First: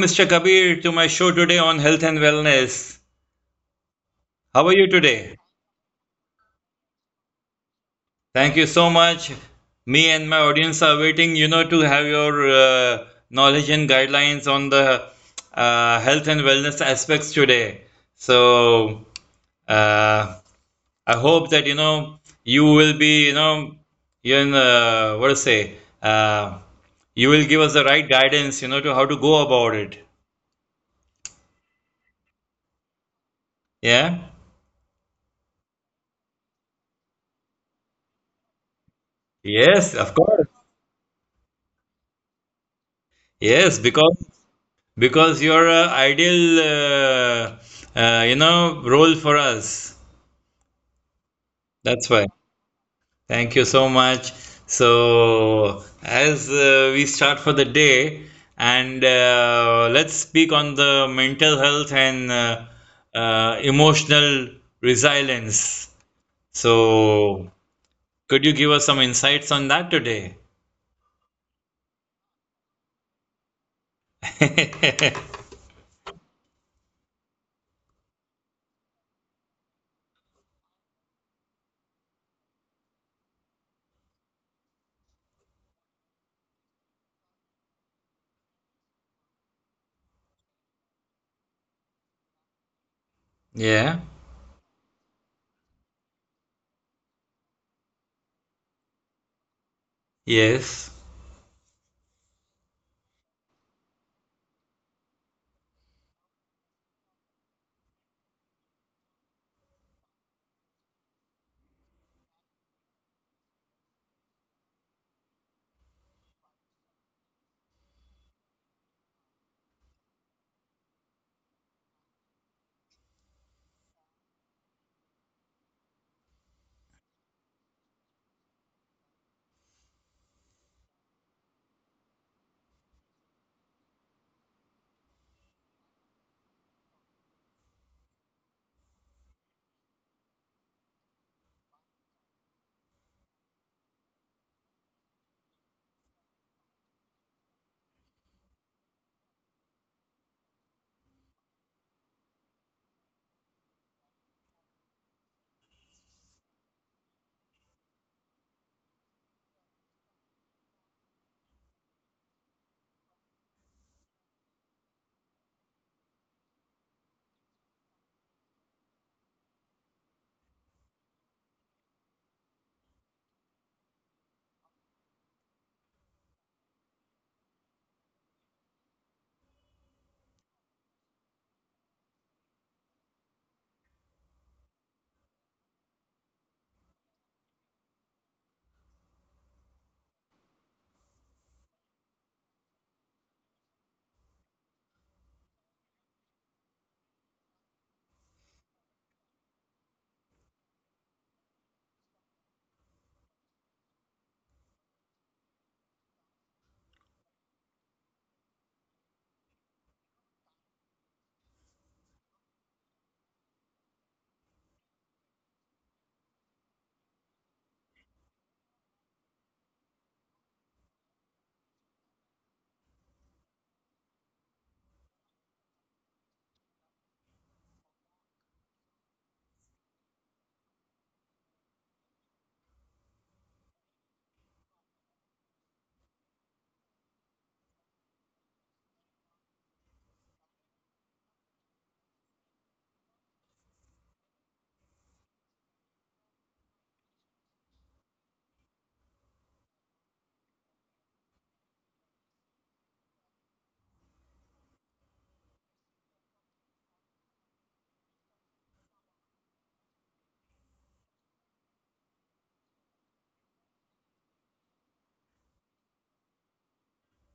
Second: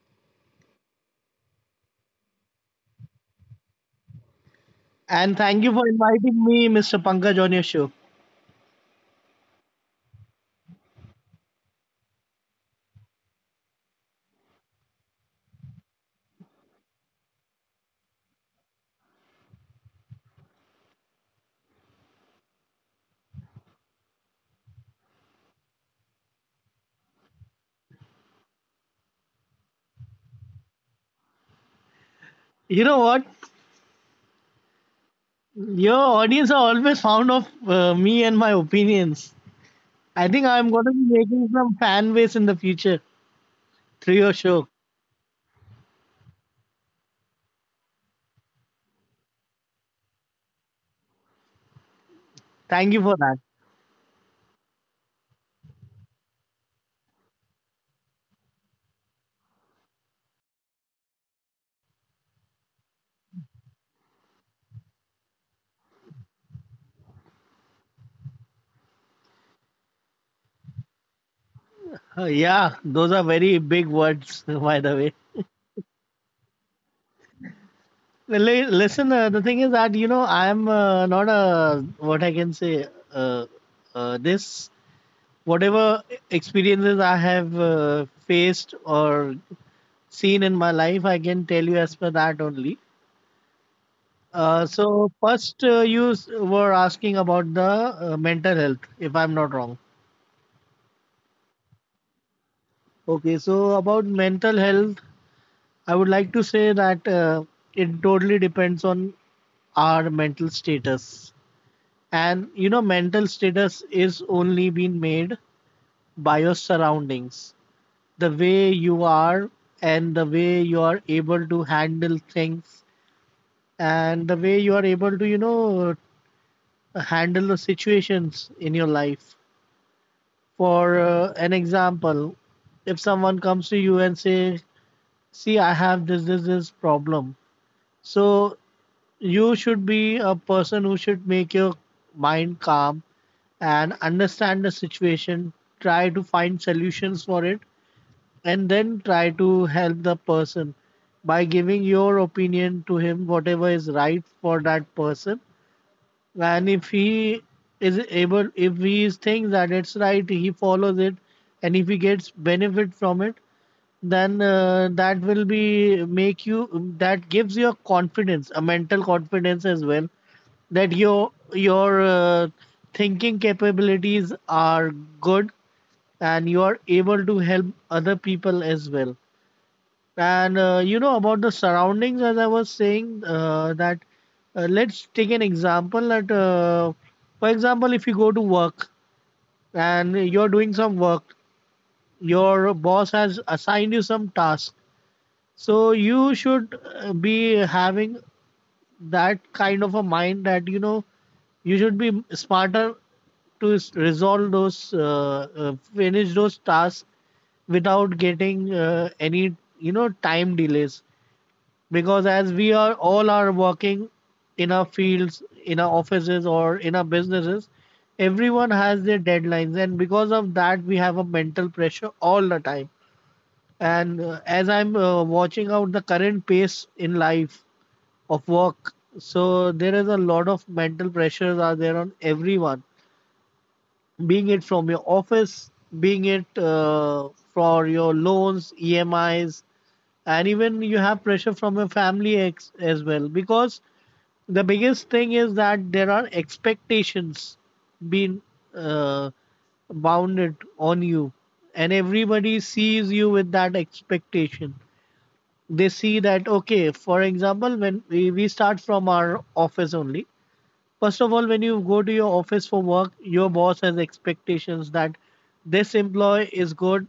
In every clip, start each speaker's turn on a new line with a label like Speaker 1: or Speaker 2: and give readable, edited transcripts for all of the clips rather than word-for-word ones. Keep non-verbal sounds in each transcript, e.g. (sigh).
Speaker 1: Mr. Kabir, to my show today on health and wellness. How are you
Speaker 2: And
Speaker 1: today?
Speaker 2: thank you for inviting me, Mr. Pankaj, on your show.
Speaker 1: Thank you so much. Me and my audience are waiting, to have your knowledge and guidelines on the health and wellness aspects today. So uh, I hope that you will be, you in what to say, you will give us the right guidance, to how to go about it.
Speaker 2: You know what?
Speaker 1: Yeah.
Speaker 2: Your audience are always fond of me and my opinions.
Speaker 1: Yes,
Speaker 2: I
Speaker 1: of
Speaker 2: think I'm
Speaker 1: course.
Speaker 2: going to be making some fan base in the future
Speaker 1: Yes,
Speaker 2: through your
Speaker 1: because
Speaker 2: show.
Speaker 1: you're a ideal, role for us. That's why.
Speaker 2: Thank you for that.
Speaker 1: Thank you so much. So, as we start for the day, and let's speak on the mental health and emotional resilience. So, could you give us some insights on that today?
Speaker 2: Yeah, those are very big words, (laughs) by the way.
Speaker 1: (laughs)
Speaker 2: Well, Listen, the thing is that, I'm not a, what I can say, uh, this, whatever experiences I have faced or seen in my life. I can tell you as per that only.
Speaker 1: Yeah.
Speaker 2: So first, you were asking about the mental health, if I'm not wrong.
Speaker 1: Yes.
Speaker 2: Okay, so about mental health, I would like to say that it totally depends on our mental status. And mental status is only being made by your surroundings, the way you are, and the way you are able to handle things, and the way you are able to, handle the situations in your life. For an example, if someone comes to you and say, "See, I have this problem," so you should be a person who should make your mind calm and understand the situation, try to find solutions for it, and then try to help the person by giving your opinion to him, whatever is right for that person, and if he thinks that it's right, he follows it, and if he gets benefit from it, then that will be make you that gives you a mental confidence as well, that your thinking capabilities are good and you are able to help other people as well. And you know about the surroundings, as I was saying, that let's take an example for example, if you go to work and you're doing some work, your boss has assigned you some task. So you should be having that kind of a mind that, you should be smarter to finish those tasks without getting any, time delays. Because as we are all are working in our fields, in our offices or in our businesses, everyone has their deadlines, and because of that we have a mental pressure all the time. And as I'm watching out the current pace in life of work, so there is a lot of mental pressures are there on everyone, being it from your office, being it for your loans, emis, and even you have pressure from your family as well, because the biggest thing is that there are expectations being uh, bounded on you, and everybody sees you with that expectation. They see that okay, for example, when we start from our office only. First of all, when you go to your office for work, your boss has expectations that this employee is good,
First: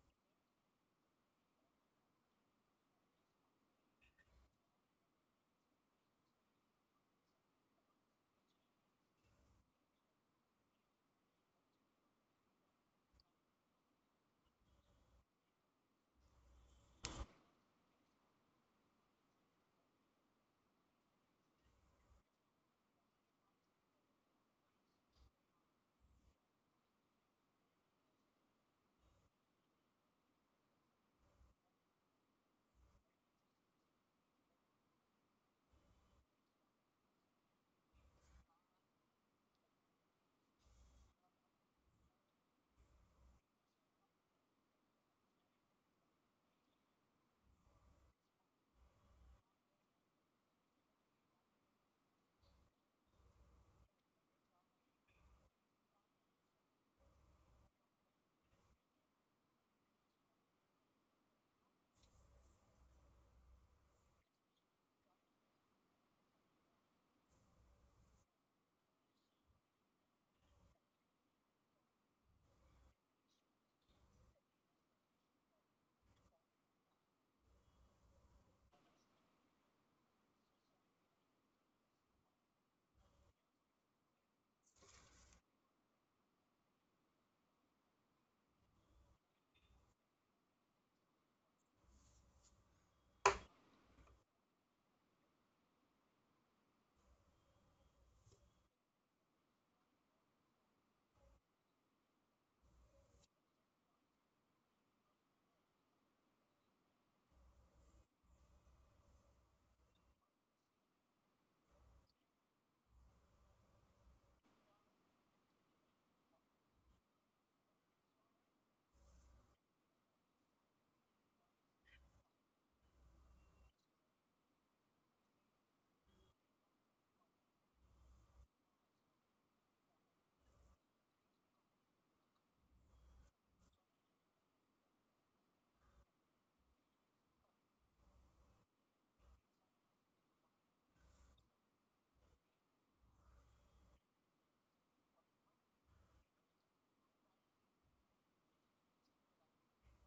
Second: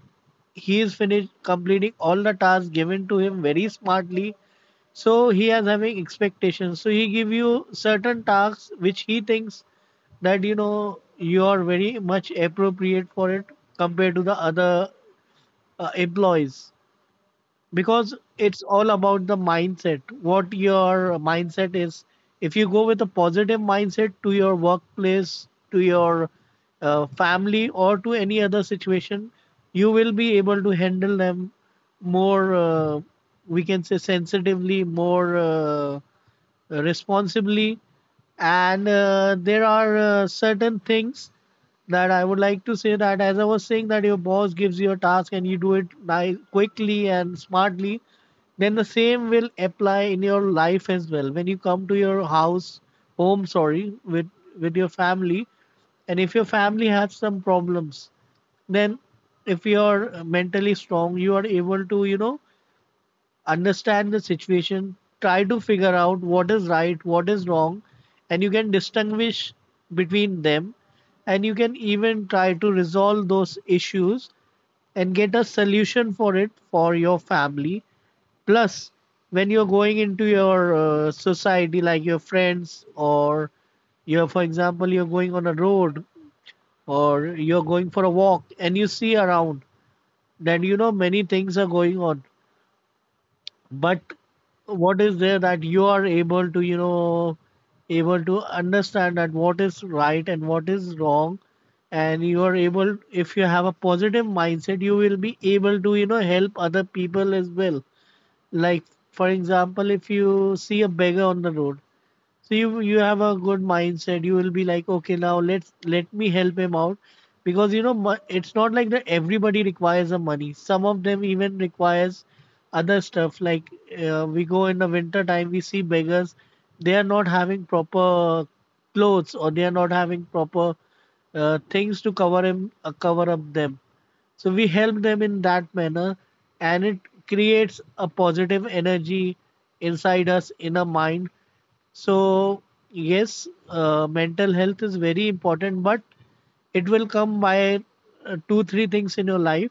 Speaker 2: he is finished completing all the tasks given to him very smartly. So he has having expectations. So he give you certain tasks which he thinks that you are very much appropriate for it compared to the other employees, because it's all about the mindset, what your mindset is. If you go with a positive mindset to your workplace, to your family, or to any other situation, you will be able to handle them more, we can say, sensitively, more responsibly. And there are certain things that I would like to say, that as I was saying, that your boss gives you a task and you do it nice, quickly and smartly, then the same will apply in your life as well. When you come to your home, with your family, and if your family has some problems, then if you are mentally strong, you are able to, understand the situation, try to figure out what is right, what is wrong, and you can distinguish between them. And you can even try to resolve those issues and get a solution for it for your family. Plus, when you're going into your society, like your friends, or for example, you're going on a road, or you're going for a walk, and you see around that, many things are going on, but what is there that you are able to you know able to understand that what is right and what is wrong, and you are able, if you have a positive mindset, you will be able to, help other people as well. Like, for example, if you see a beggar on the road, so you have a good mindset. You will be like, okay, now let me help him out, because it's not like that everybody requires the money. Some of them even requires other stuff. Like, we go in the winter time, we see beggars. They are not having proper clothes, or they are not having proper things to cover up them. So we help them in that manner, and it creates a positive energy inside us, in our mind. So, yes, mental health is very important, but it will come by two, three things in your life.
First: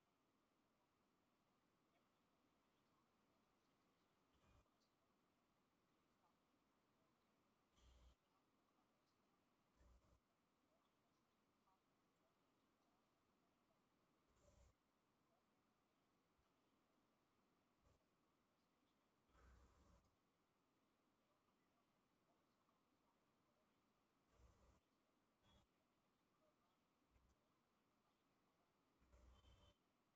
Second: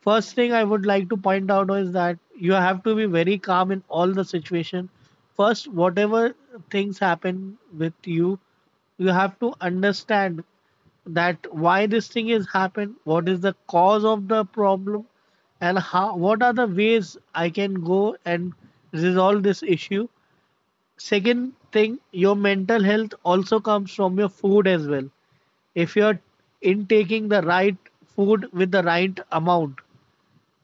Speaker 2: First thing I would like to point out is that you have to be very calm in all the situation. First, whatever things happen with you, you have to understand that why this thing is happened, what is the cause of the problem, and how, what are the ways I can go and resolve this issue. Second thing, your mental health also comes from your food as well. If you're intaking the right food with the right amount,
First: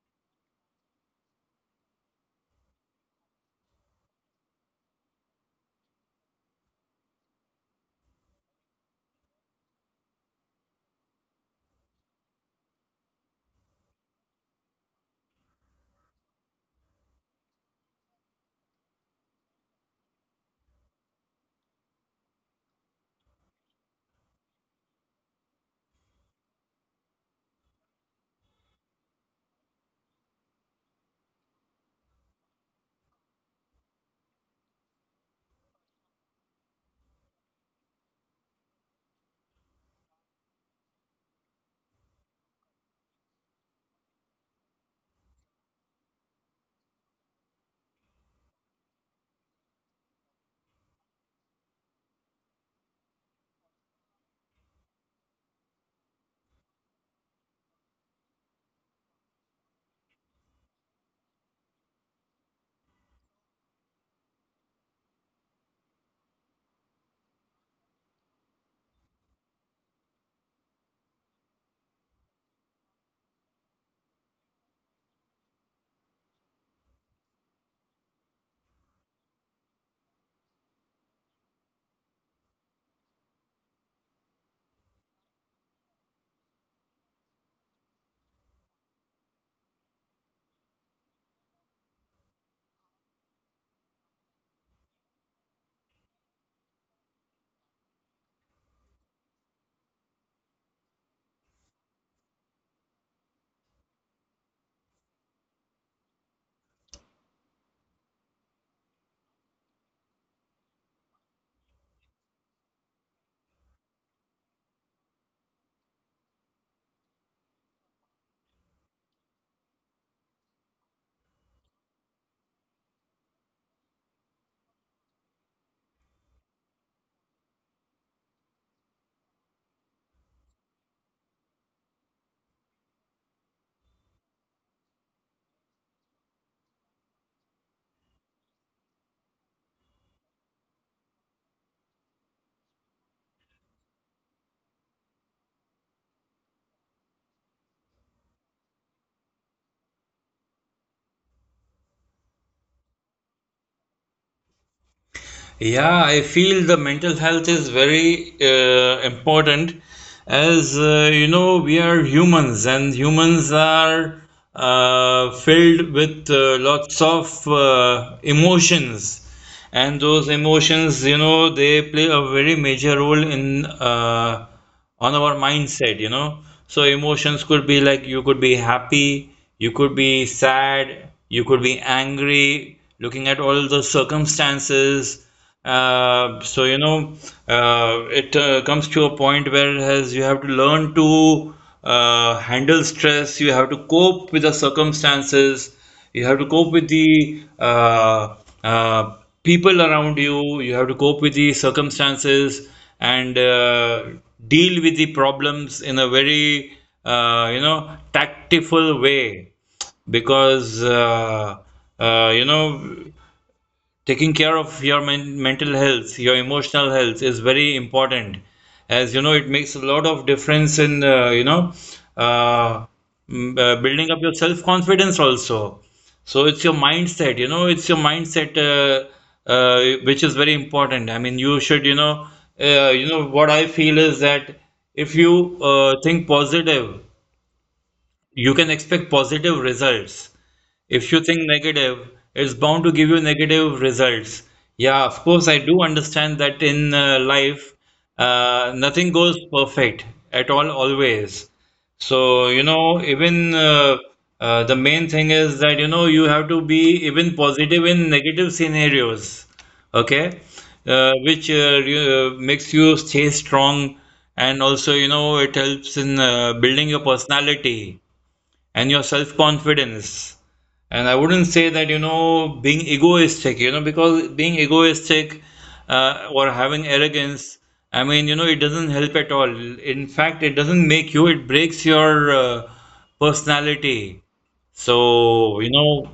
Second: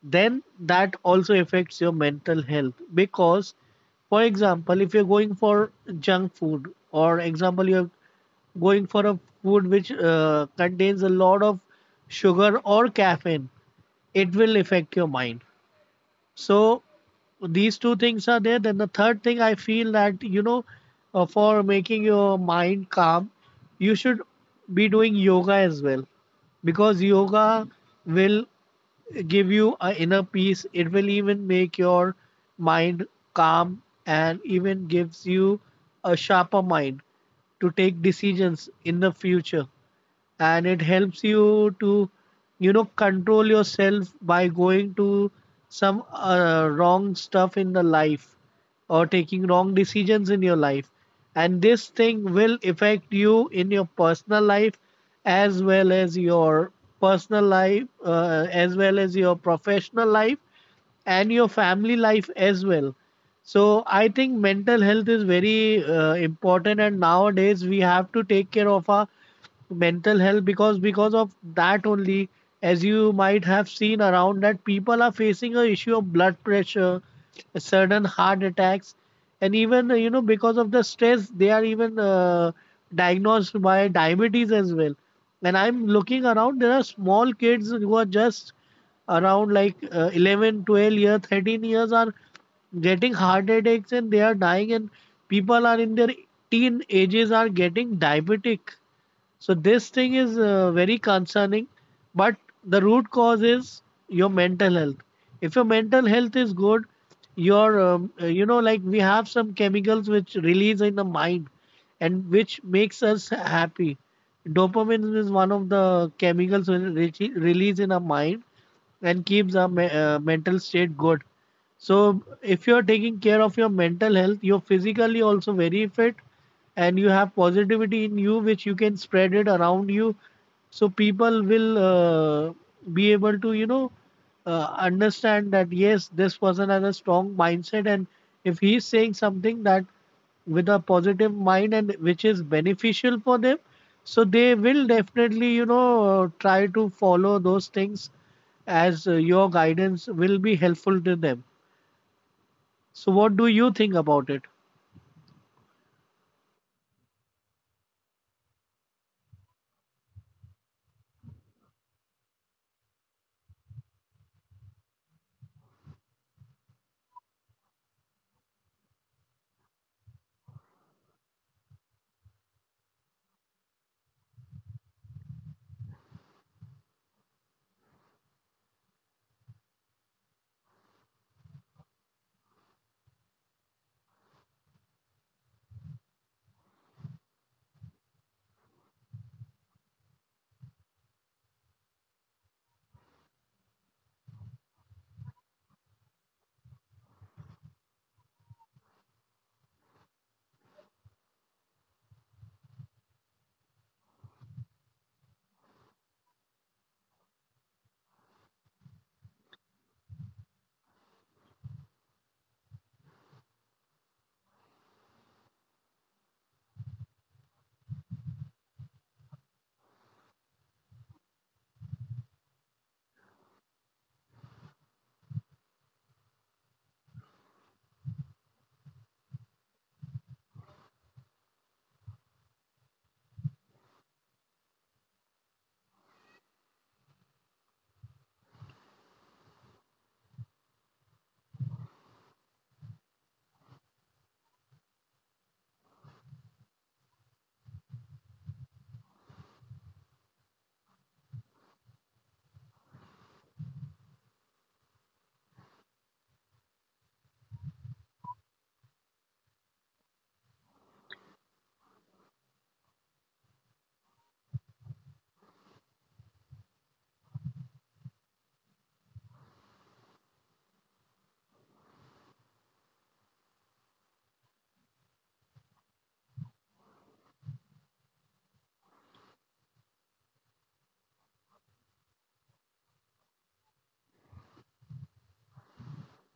Speaker 2: then that also affects your mental health. Because, for example, if you're going for junk food, or example, you're going for a food which contains a lot of sugar or caffeine, it will affect your mind. So these two things are there. Then the third thing I feel that, for making your mind calm, you should be doing yoga as well, because yoga will give you a inner peace. It will even make your mind calm, and even gives you a sharper mind to take decisions in the future, and it helps you to, control yourself by going to some wrong stuff in the life, or taking wrong decisions in your life, and this thing will affect you in your personal life, as well as your professional life and your family life as well. So I think mental health is very important, and nowadays we have to take care of our mental health, because of that only, as you might have seen around, that people are facing a issue of blood pressure, sudden heart attacks, and even, because of the stress, they are even diagnosed by diabetes as well. And I'm looking around, there are small kids who are just around like 11, 12 years, 13 years, are getting heart attacks and they are dying, and people are in their teen ages are getting diabetic. So this thing is very concerning, but the root cause is your mental health. If your mental health is good, your you know like, we have some chemicals which release in the mind and which makes us happy. Dopamine is one of the chemicals which release in our mind and keeps our mental state good. So if you're taking care of your mental health, you're physically also very fit, and you have positivity in you, which you can spread it around you, so people will, be able to, understand that yes, this person has a strong mindset, and if he is saying something that with a positive mind and which is beneficial for them, so they will definitely, try to follow those things, as your guidance will be helpful to them. So what do you think about it?
Speaker 1: Yeah, I feel the mental health is very important, as you know, we are humans and humans are filled with lots of emotions, and those emotions, you know, they play a very major role in, on our mindset. So emotions could be like you could be happy, you could be sad, you could be angry, looking at all the circumstances. Uh, so you know, it comes to a point where has you have to learn to handle stress, you have to cope with the circumstances, you have to cope with the uh, people around you, you have to cope with the circumstances, and deal with the problems in a very, tactful way, because you know, taking care of your mental health, your emotional health, is very important, as you know. It makes a lot of difference in, uh, building up your self confidence also. So it's your mindset, it's your mindset, uh, which is very important. I mean, you should, you know what I feel is that if you think positive, you can expect positive results. If you think negative, it's bound to give you negative results. Yeah, of course, I do understand that in life, nothing goes perfect at all, always. So, you know, even the main thing is that, you know, you have to be even positive in negative scenarios, okay? Which makes you stay strong, and also, you know, it helps in building your personality and your self confidence. And I wouldn't say that, you know, being egoistic, you know, because being egoistic, or having arrogance, I mean, you know, it doesn't help at all. In fact, it doesn't make you, it breaks your personality. So, you know,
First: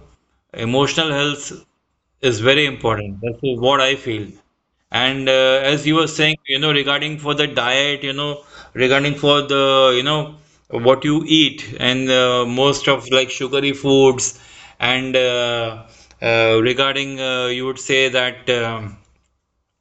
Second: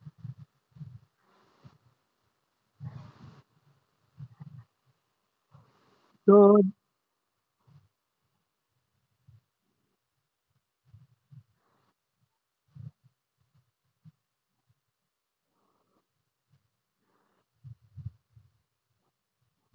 Speaker 1: emotional health is very important. That's what I feel. And as you were saying, you
Speaker 2: So,
Speaker 1: know, regarding for the diet, you know, regarding for the, you know, what you eat and most of like sugary foods and, regarding, you would say that,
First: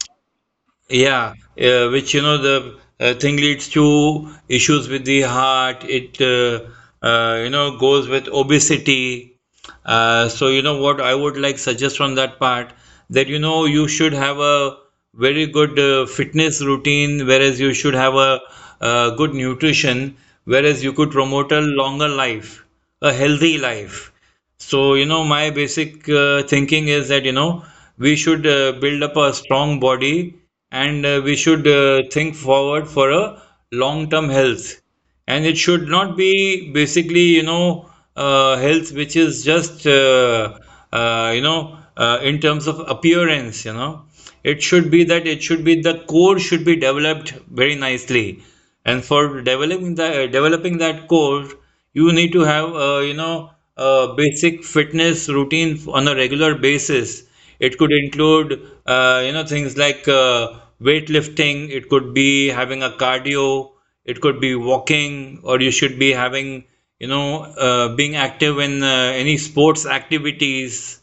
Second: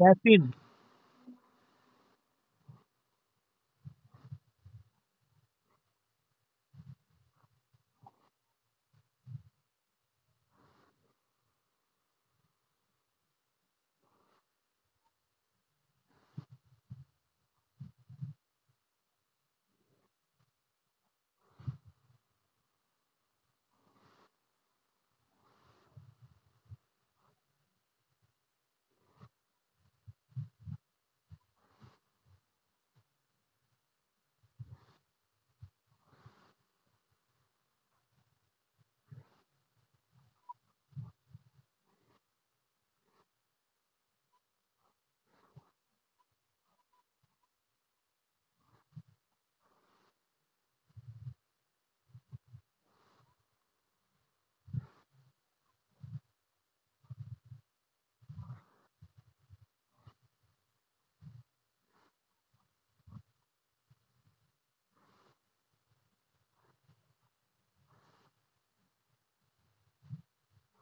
Speaker 2: Yasin,
Speaker 1: yeah, which, you know, the thing leads to issues with the heart. It, goes with obesity. So you know what I would like suggest on that part, that you know you should have a very good fitness routine, whereas you should have a good nutrition, whereas you could promote a longer life, a healthy life. So, you know, my basic thinking is that, you know, we should build up a strong body, and we should think forward for a long-term health. And it should not be basically, you know, health which is just, you know, in terms of appearance, you know. It should be that it should be the core should be developed very nicely. And for developing the, developing that core, you need to have, you know, a basic fitness routine on a regular basis. It could include, you know, things like weightlifting. It could be having a cardio, it could be walking, or you should be having, you know, being active in any sports activities.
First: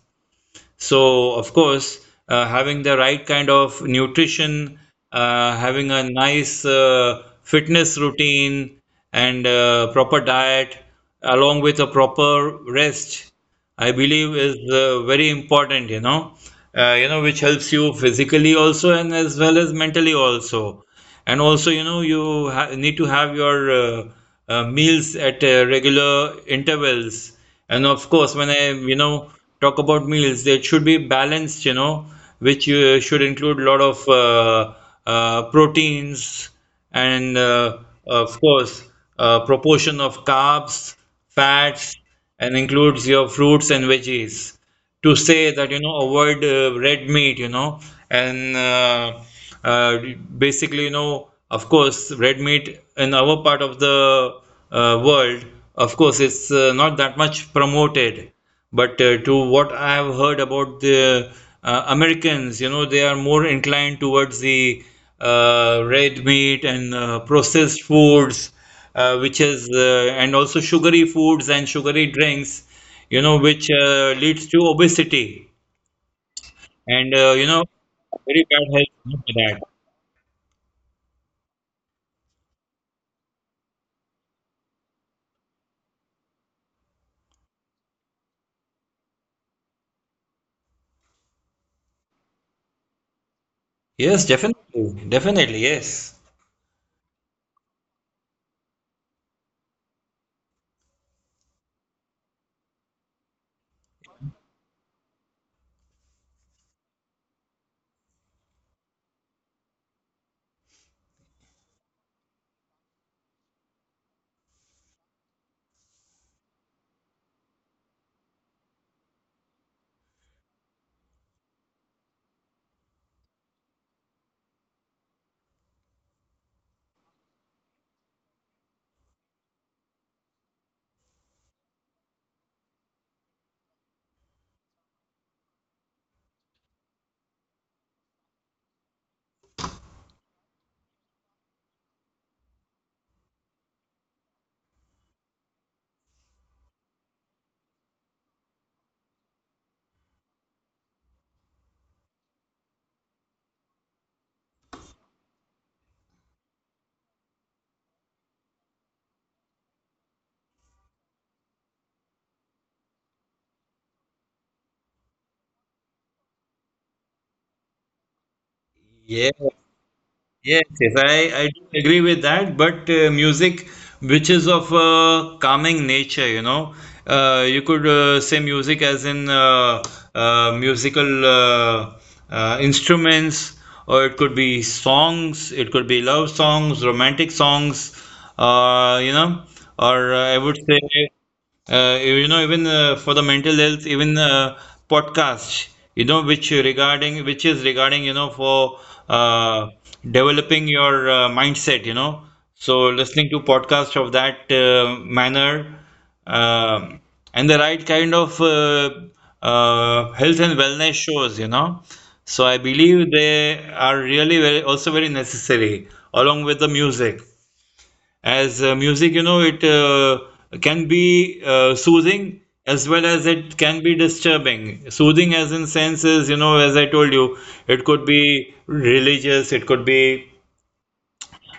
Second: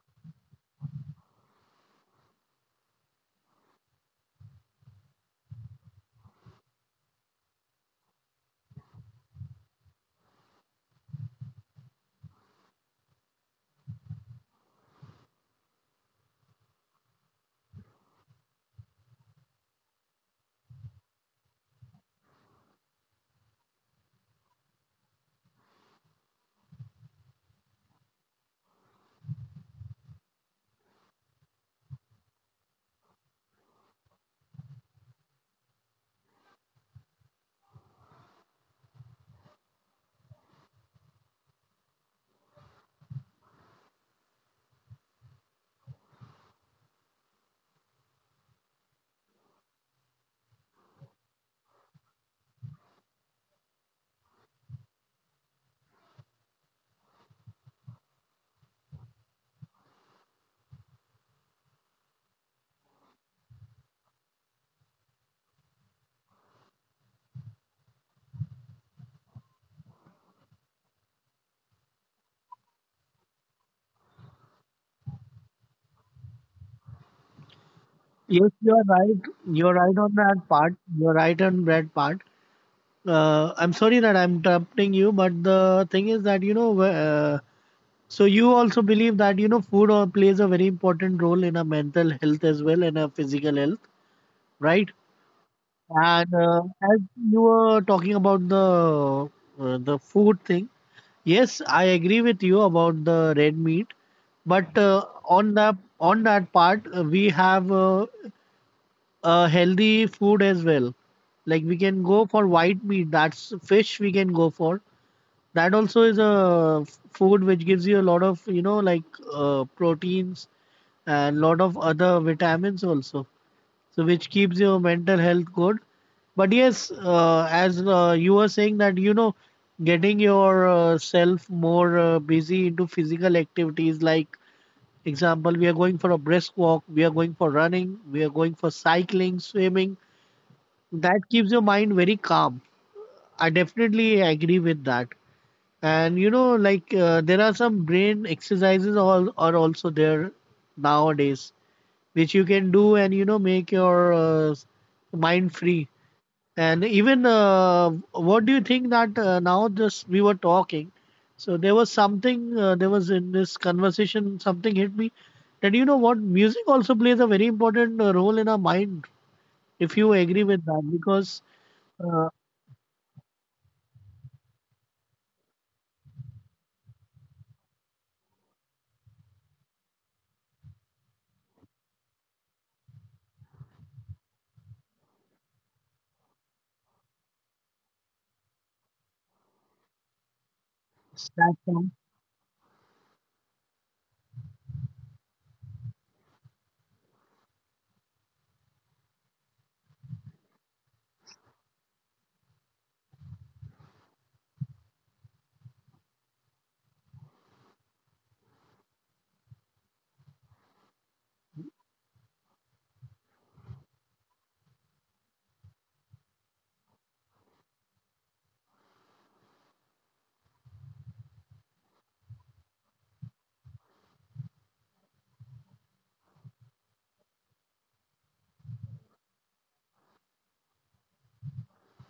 Speaker 1: So of course, having the right kind of nutrition, having a nice fitness routine, and proper diet, along with a proper rest, I believe is very important, you know, which helps you physically also, and as well as mentally also. And also, you know, you ha need to have your meals at regular intervals. And of course, when I, you know, talk about meals, they should be balanced, you know, which should include a lot of proteins, and, of course, proportion of carbs, fats, and includes your fruits and veggies. To say that, you know, avoid red meat, you know, and, uh, basically, you know, of course, red meat in our part of the world, of course, it's not that much promoted, but to what I have heard about the Americans, you know, they are more inclined towards the red meat and processed foods, which is and also sugary foods and sugary drinks, you know, which leads to obesity, and, you know, very bad
Speaker 2: yes, you are
Speaker 1: health after
Speaker 2: right.
Speaker 1: that.
Speaker 2: You're right on that part. You're right on that part. I'm sorry that I'm interrupting you, but the thing is that, so you also believe that, food plays a very important role in our mental health as well and our physical health,
Speaker 1: Yes, definitely.
Speaker 2: right?
Speaker 1: Definitely, yes.
Speaker 2: And as you were talking about the food thing, yes, I agree with you about the red meat. But on that part, we have healthy food as well. Like, we can go for white meat, that's fish we can go for. That also is a food which gives you a lot of, like proteins and lot of other vitamins also. So which keeps your mental health good. But yes, as you were saying that, getting yourself more busy into physical activities like example we are going for a brisk walk, we are going for running, we are going for cycling, swimming. That keeps your mind very calm. I definitely agree with that. And you know, like there are some brain exercises all are also there nowadays, which you can do and you know make your mind free. And even what do you think that now just we were talking, so there was something there was in this conversation something hit me that you know what music also plays a very important role in our mind.
Speaker 1: Yes,
Speaker 2: If you agree
Speaker 1: yes,
Speaker 2: with
Speaker 1: yes.
Speaker 2: that,
Speaker 1: I,
Speaker 2: because
Speaker 1: I do agree with
Speaker 2: uh,
Speaker 1: that. But music, which is of calming nature, you know, you could say music as in musical instruments, or it could be songs, it could be love songs, romantic songs, you know, or I would say.
Speaker 2: Snapchat.
Speaker 1: You know, even for the mental health, even podcasts, you know, which regarding, which is regarding, you know, for uh, developing your mindset, you know, so listening to podcast of that manner, um and the right kind of health and wellness shows, you know, so I believe they are really very, also very necessary, along with the music, as music, you know, it can be soothing, as well as it can be disturbing, soothing as in senses, you know, as I told you, it could be religious, it could be,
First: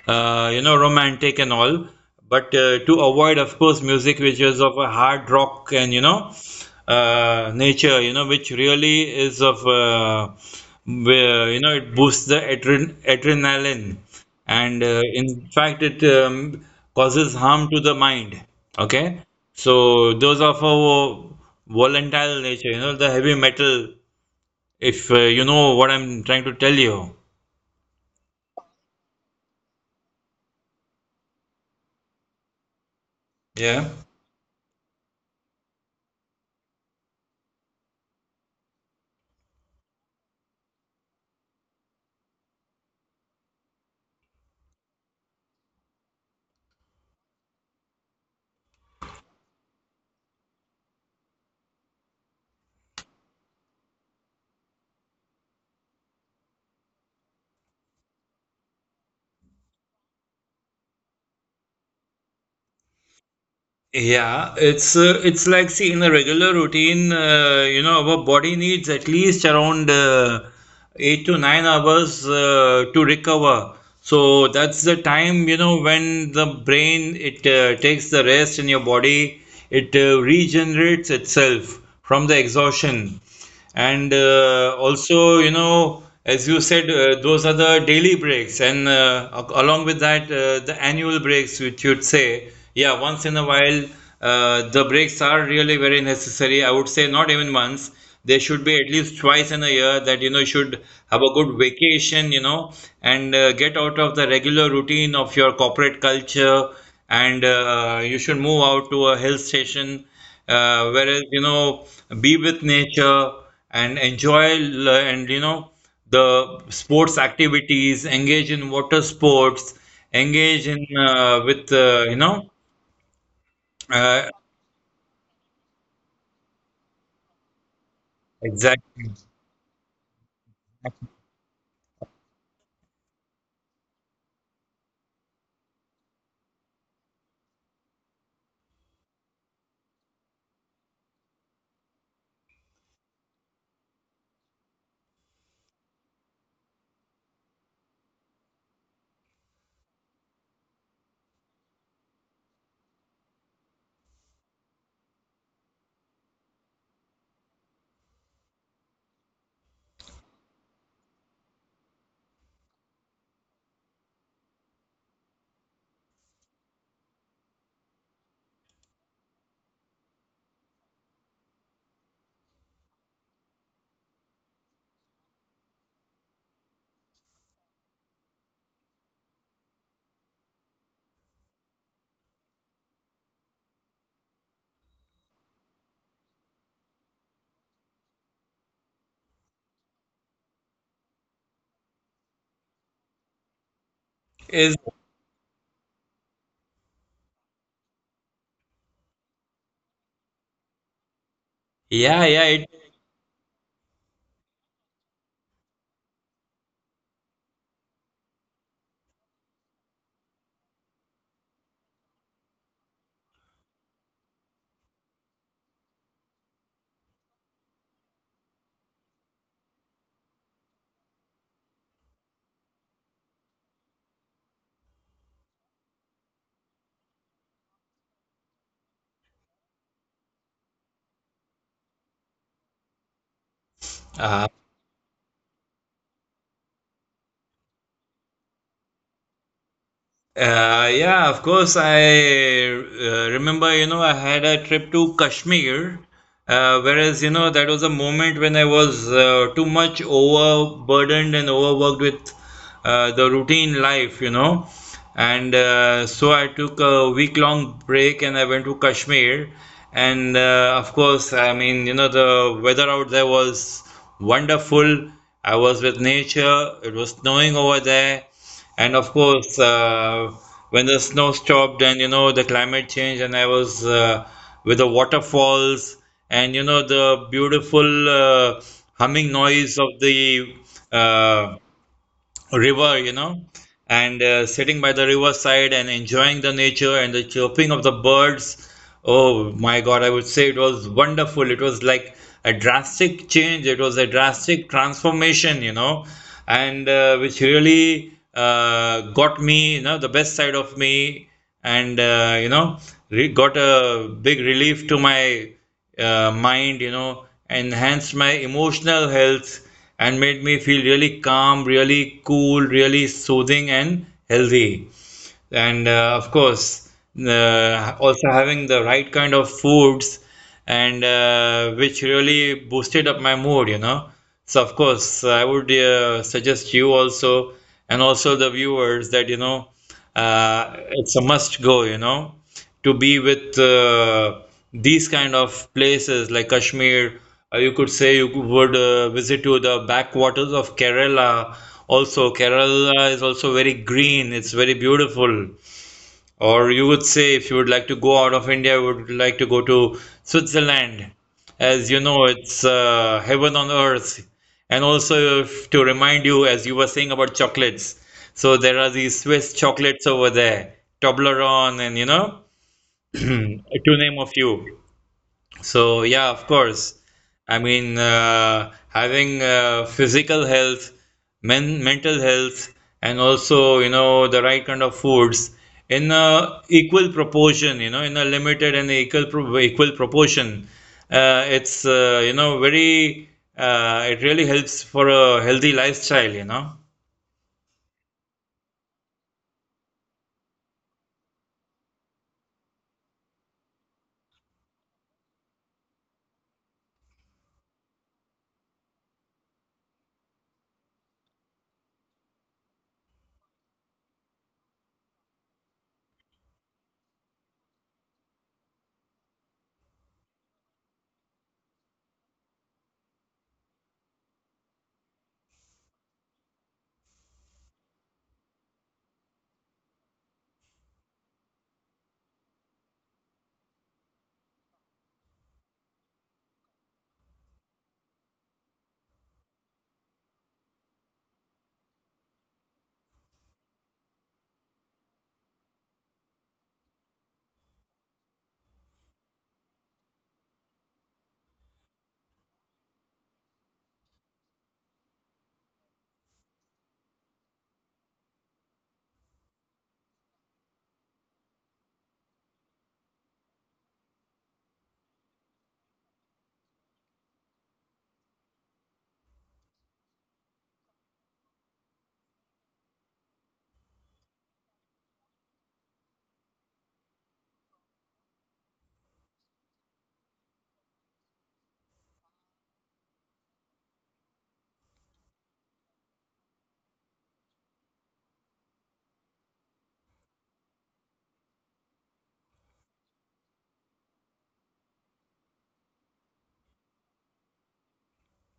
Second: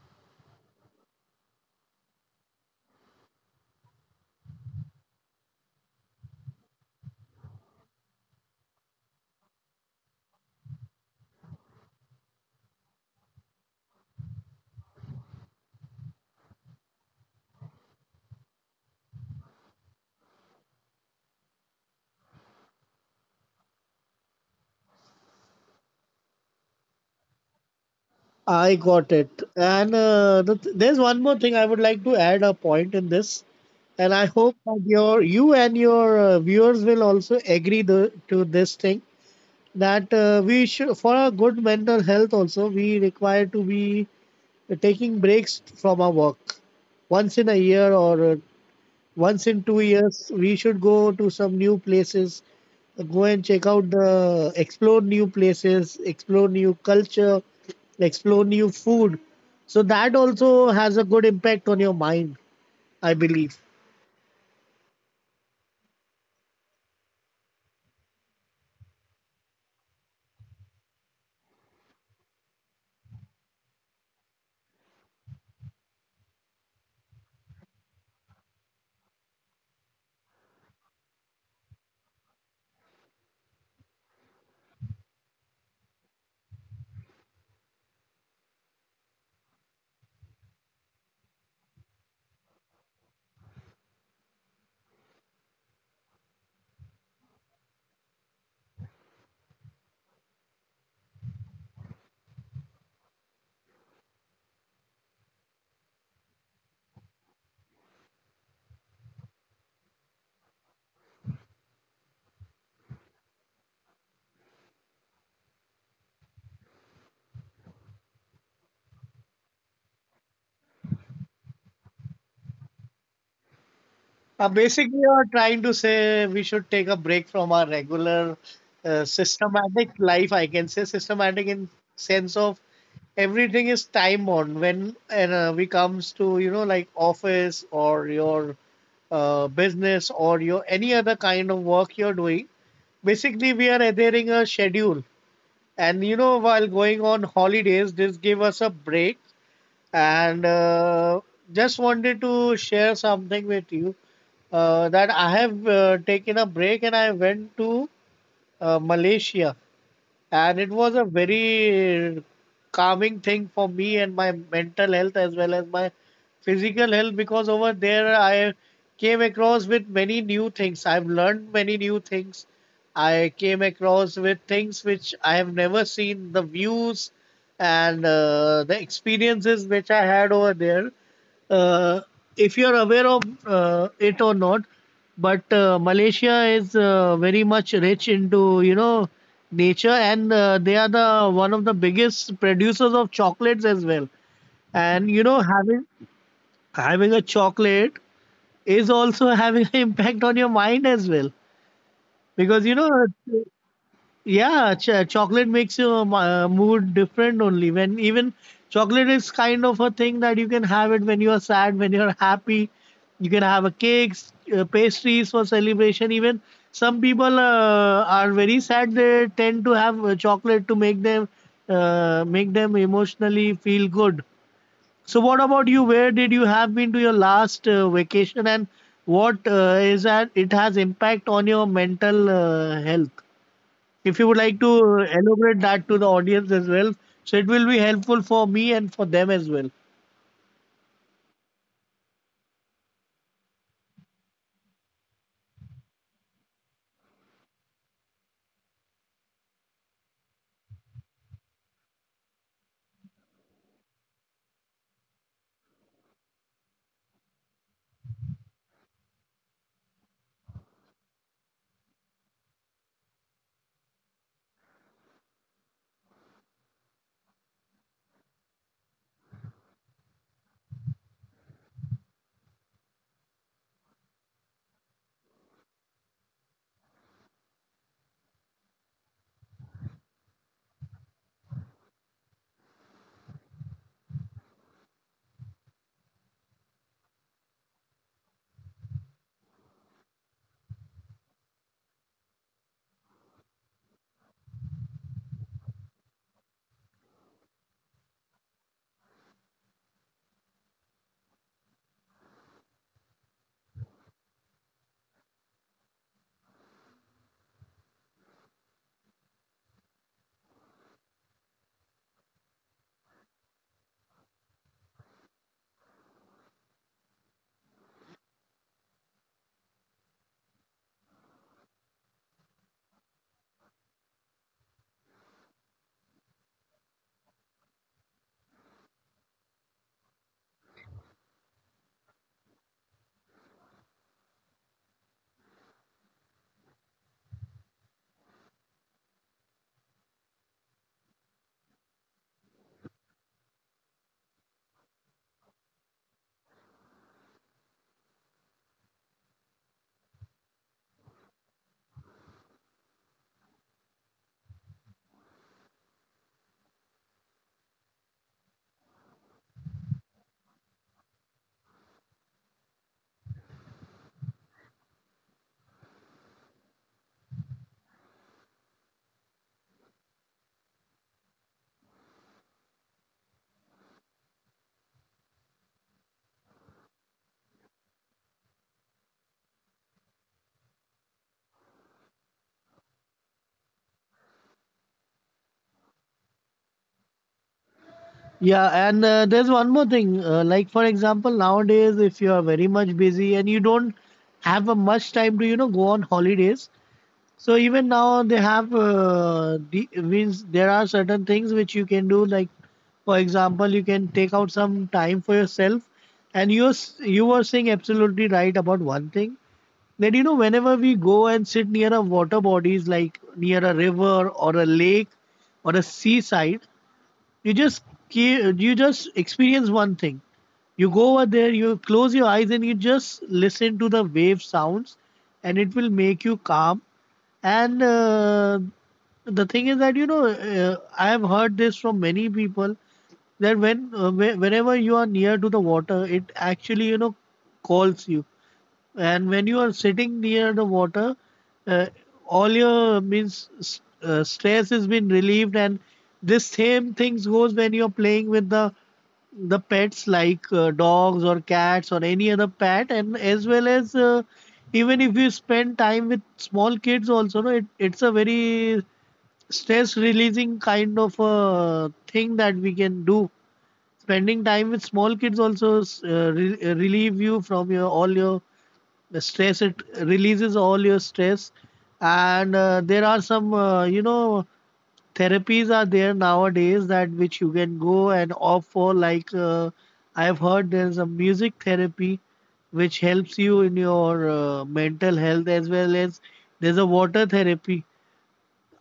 Speaker 1: you know, romantic and all. But to avoid, of course, music which is of a hard rock and, you know, nature, you know, which really is of, where, you know, it boosts the adrenaline, and in fact, it, causes harm to the mind. Okay, so those are for volatile nature, you know, the heavy metal. If, you know what I'm trying to tell you,
Speaker 2: I got it. And there's one more thing I would like to add a point in this, and
Speaker 1: yeah.
Speaker 2: I hope that you and your viewers will also agree to this thing that we should, for our good mental health also, we require to be taking breaks from our work once in a year or once in 2 years we should go to some new places, go and check out the, explore new places, explore new culture, explore new food, so that also has a good impact on your mind, I believe.
Speaker 1: Yeah, it's like see in a regular routine, you know, our body needs at least around 8 to 9 hours to recover. So that's the time, you know, when the brain, it takes the rest, and your body, it regenerates itself from the exhaustion. And also, you know, as you said, those are the daily breaks, and, along with that, the annual breaks, which you'd say, yeah, once in a while, the breaks are really very necessary. I would say not even once. They should be at least twice in a year, that, you know, you should have a good vacation, you know, and get out of the regular routine of your corporate culture, and you should move out to a hill station, whereas, you know, be with nature and enjoy, and, you know, the sports activities, engage in water sports, engage in, you know, uh,
Speaker 2: Basically, you're trying to say we should take a break from our regular
Speaker 1: exactly.
Speaker 2: systematic life. I can say systematic in sense of everything is time on when, and we comes to you know like office or your business or your any other kind of work you're doing. Basically, we are adhering a schedule, and you know while going on holidays, this give us a break and just wanted to share something with you that I have taken a break and I went to Malaysia. And it was a very calming thing for me and my mental health as well as my physical health, because over there I came across with many new things. I've learned many new things. I came across with things which I have never seen, the views and the experiences which I had over there. uh, if you're aware of it or not, but Malaysia is very much rich into you know nature, and they are the one of the biggest producers of chocolates as well.
Speaker 1: Is
Speaker 2: And you know having a chocolate is also having (laughs) an impact on your mind as well,
Speaker 1: yeah, yeah,
Speaker 2: because
Speaker 1: it,
Speaker 2: you know yeah, chocolate makes your mood different only. When even chocolate is kind of a thing that you can have it when you are sad, when you're happy. You can have a cakes, pastries for celebration. Even some people are very sad. They tend to have chocolate to make them emotionally feel good. So, what about you? Where did you have been to your last vacation, and what is that? It has impact on your mental health. If you
Speaker 1: uh,
Speaker 2: would like to elaborate that to the audience as well, so it will be helpful for me and for them as well.
Speaker 1: yeah, of course. I remember, you know, I had a trip to Kashmir, whereas, you know, that was a moment when I was too much overburdened and overworked with the routine life, you know. And so I took a week long break and I went to Kashmir. And of course, I mean, you know, the weather out there was wonderful. I was with nature, it was snowing over there. And of course, when the snow stopped, and you know the climate change, and I was with the waterfalls, and you know the beautiful humming noise of the, uh, river, you know, and sitting by the riverside and enjoying the nature and the chirping of the birds. Oh my God, I would say it was wonderful. It was like a drastic change. It was a drastic transformation, you know, and which really got me, you know, the best side of me, and, re got a big relief to my mind, you know, enhanced my emotional health and made me feel really calm, really cool, really soothing and healthy. And of course, also having the right kind of foods, and which really boosted up my mood, you know. So of course, I would suggest you also, and also the viewers, that you know, it's a must go, you know, to be with these kind of places like Kashmir. You could say you would visit to the backwaters of Kerala. Also, Kerala is also very green. It's very beautiful. Or you would say if you would like to go out of India, you would like to go to Switzerland. As you know, it's heaven on earth. And also, if, to remind you, as you were saying about chocolates. So there are these Swiss chocolates over there, Toblerone and, you know. (clears throat) To name a few. So yeah, of course. I mean, having physical health, mental health, and also, you know, the right kind of foods in a equal proportion. You know, in a limited and equal proportion. It's you know very. It really helps for a healthy lifestyle. You know.
Speaker 2: Yeah, and there's one more thing. Like for example, nowadays, if you are very much busy and you don't have a much time to you know go on holidays, so even now they have means there are certain things which you can do. Like for example, you can take out some time for yourself. And you were saying absolutely right about one thing. Then, you know, whenever we go and sit near a water bodies, like near a river or a lake or a seaside, you just you just experience one thing. You go over there, you close your eyes, and you just listen to the wave sounds, and it will make you calm. And the thing is that you know, I have heard this from many people that when whenever you are near to the water, it actually you know calls you, and when you are sitting near the water, uh, all your stress has been relieved, and this same things goes when you're playing with the pets like dogs or cats or any other pet, and as well as even if you spend time with small kids also, no, it's a very stress releasing kind of a thing that we can do. Spending time with small kids also relieve you from your all your the stress, it releases all your stress. And there are some you know therapies are there nowadays that which you can go and opt for, like I've heard there's a music therapy which helps you in your mental health, as well as there's a water therapy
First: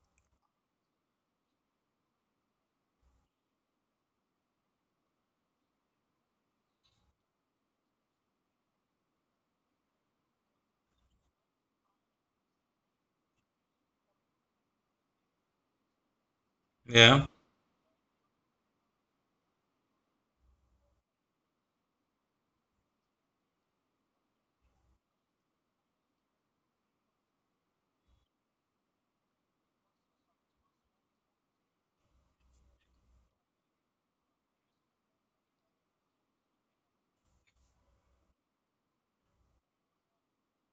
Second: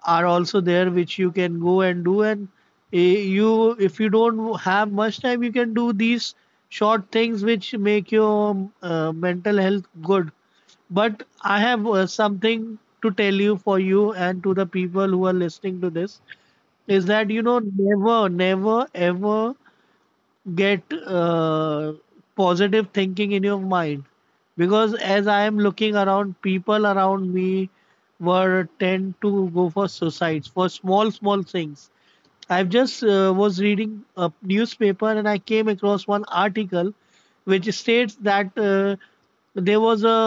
Speaker 2: are also there which you can go and do. And eh, you if you don't have much time you can do these short things which make your mental health good. But I have something to tell you, for you and to the people who are listening to this, is
Speaker 1: Yeah.
Speaker 2: that you know never, never ever get positive thinking in your mind, because as I am looking around, people around me were tend to go for suicides for small small things. I've just was reading a newspaper and I came across one article which states that there was a,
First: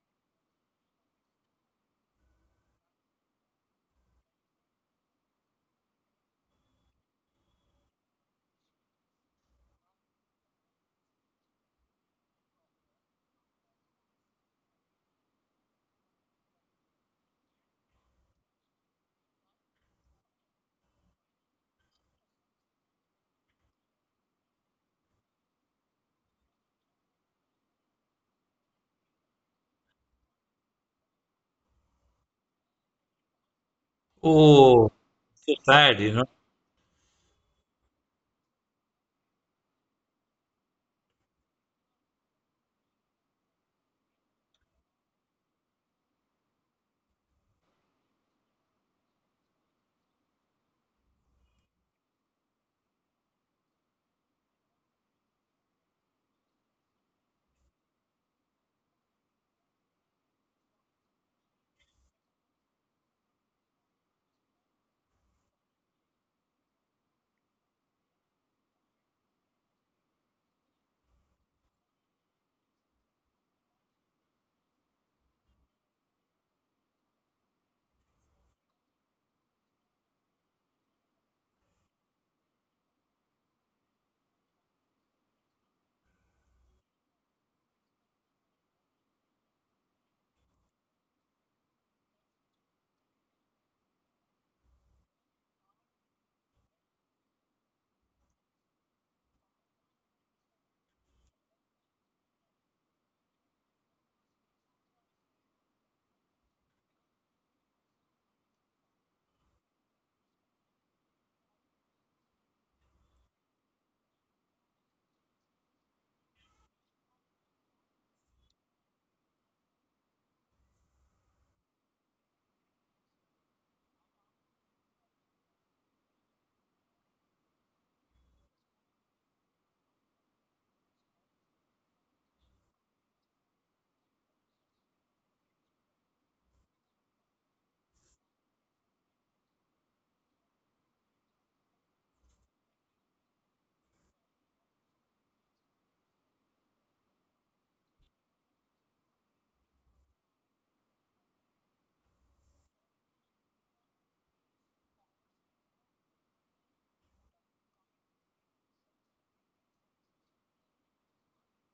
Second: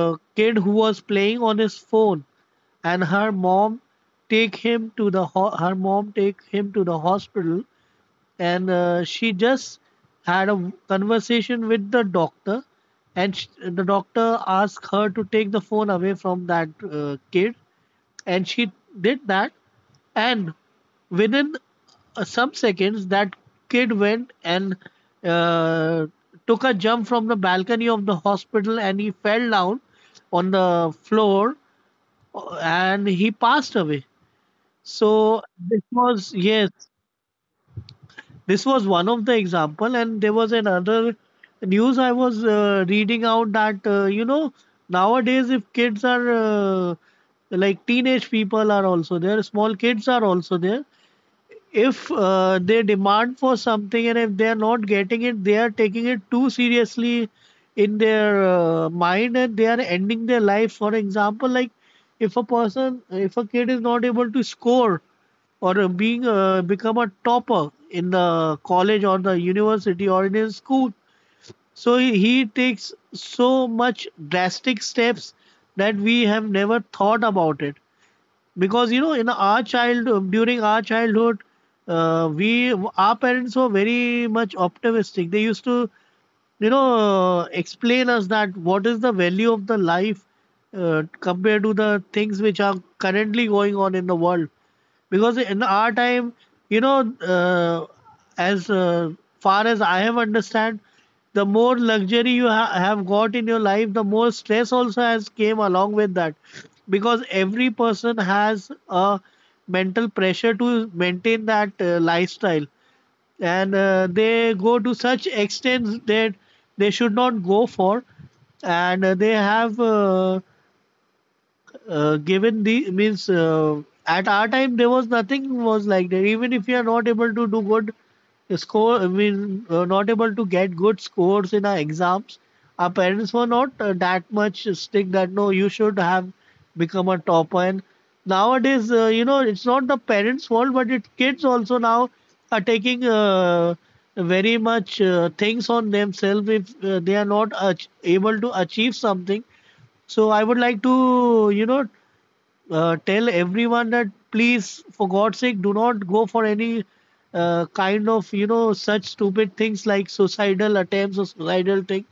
Speaker 2: uh kid who was playing on his phone, and her mom take him to her mom take him to the hospital, and she just had a conversation with the doctor, and the doctor asked her to take the phone away from that kid, and she did that. And within some seconds, that kid went and uh, took a jump from the balcony of the hospital and he fell down on the floor, and he passed away.
Speaker 1: Oh,
Speaker 2: So
Speaker 1: so
Speaker 2: this
Speaker 1: sad,
Speaker 2: was,
Speaker 1: you know.
Speaker 2: yes, this was one of the example, and there was another news I was reading out that you know, nowadays, if kids are like teenage people are also there, small kids are also there, if they demand for something and if they are not getting it, they are taking it too seriously in their mind, and they are ending their life. For example, like if a person, if a kid is not able to score or being become a topper in the college or the university or in his school, so he takes so much drastic steps that we have never thought about it. Because you know in our child during our childhood, we our parents were very much optimistic, they used to you know explain us that what is the value of the life compared to the things which are currently going on in the world. Because in our time, you know as far as I have understand, the more luxury you have got in your life, the more stress also has came along with that, because every person has a mental pressure to maintain that lifestyle, and they go to such extents that they should not go for. And they have given the means at our time there was nothing was like that. Even if you are not able to do good score, I mean not able to get good scores in our exams, our parents were not that much strict that no, you should have become a topper. And nowadays you know, it's not the parents fault, but it kids also now are taking very much things on themselves, if they are not able to achieve something. So I would like to, you know, tell everyone that please, for God's sake, do not go for any kind of you know such stupid things like suicidal attempts or suicidal things,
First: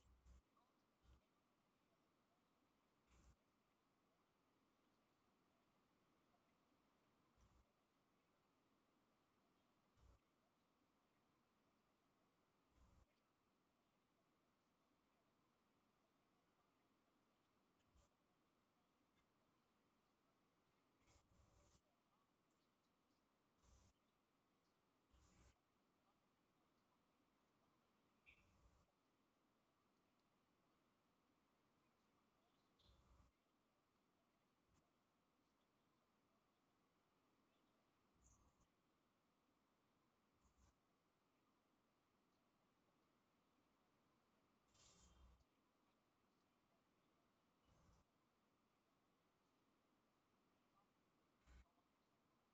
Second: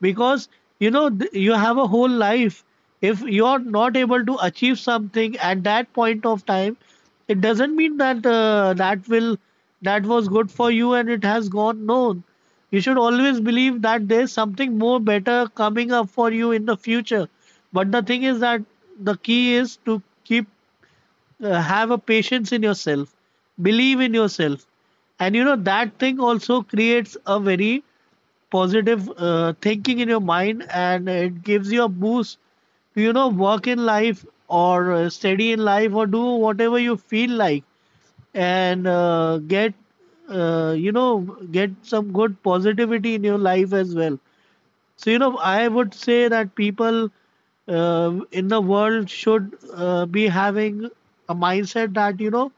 Speaker 2: because you know you have a whole life. If you're not able to achieve something at that point of time, it doesn't mean that that will that was good for you and it has gone, no. You should always believe that there's something more better coming up for you in the future. But the thing is that the key is to keep have a patience in yourself, believe in yourself, and you know that thing also creates a very positive thinking in your mind, and it gives you a boost to you know work in life or study in life or do whatever you feel like, and get you know get some good positivity in your life as well. So you know I would say that people in the world should be having a mindset that you know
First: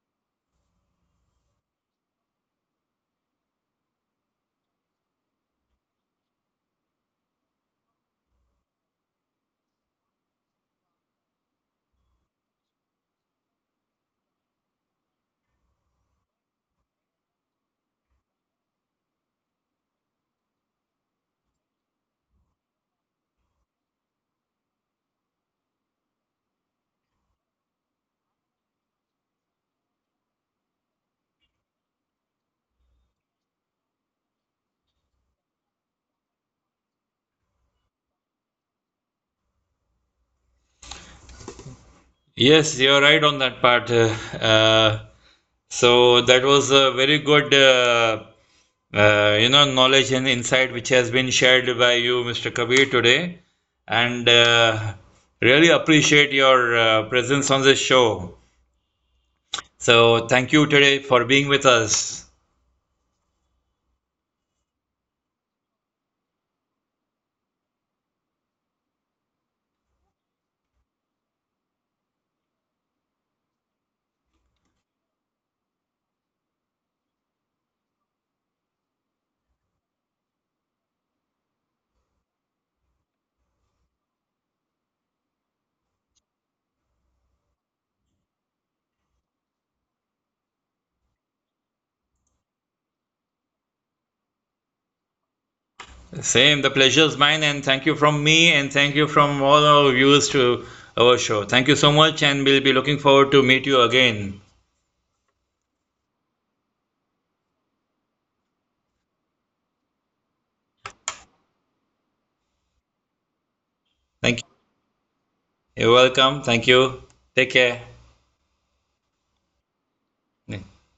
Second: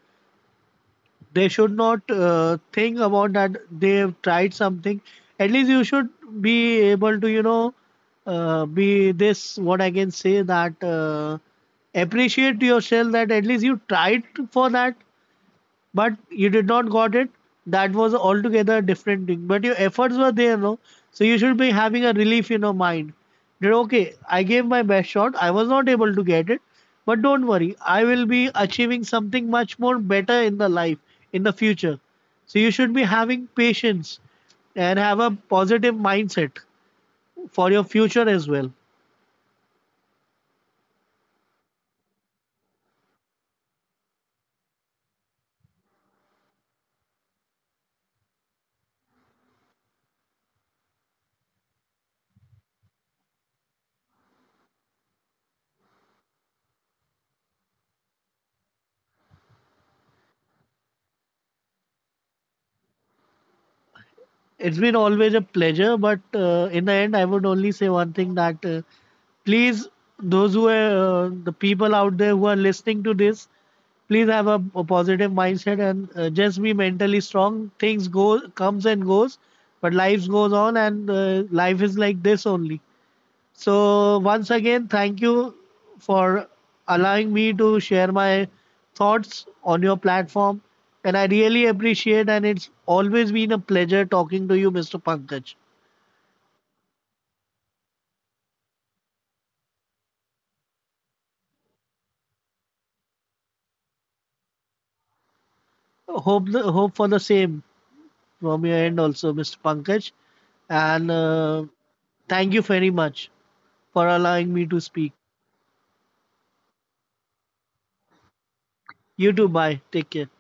Speaker 2: they should not think about that they've tried something. At least you should be able to, you know, what I can say, that appreciate yourself that at least you tried for that, but you did not got it. That was altogether a different thing. But your efforts were there, no? So you should be having a relief in your mind. That okay, I gave my best shot. I was not able to get it, but don't worry, I will be achieving something much more better in the life in the future. So you should be having patience and have a positive mindset for your future as well.
Speaker 1: Yes, you're right on that part. So that was a very good, you know, knowledge and insight which has been shared by you, Mr. Kabir, today, and really appreciate your presence on this show. So thank you today for being with us.
Speaker 2: It's been always a pleasure, but in the end, I would only say one thing that please, those who are the people out there who are listening to this, please have a positive mindset and just be mentally strong. Things go, comes and goes, but life goes on, and life is like this only. So, once again, thank you for allowing me to share my thoughts on your platform. And I really appreciate, and it's always been a pleasure talking to you, Mr. Pankaj.
Speaker 1: Same, the pleasure is mine, and thank you from me, and thank you from all our viewers to our show. Thank you so much, and we'll be looking forward to meet you again.
Speaker 2: Hope hope for the same from your end also, Mr. Pankaj. And thank you very much
Speaker 1: Thank
Speaker 2: for allowing me to speak.
Speaker 1: you. You're welcome. Thank you. Take care.
Speaker 2: You too. Bye. Take care.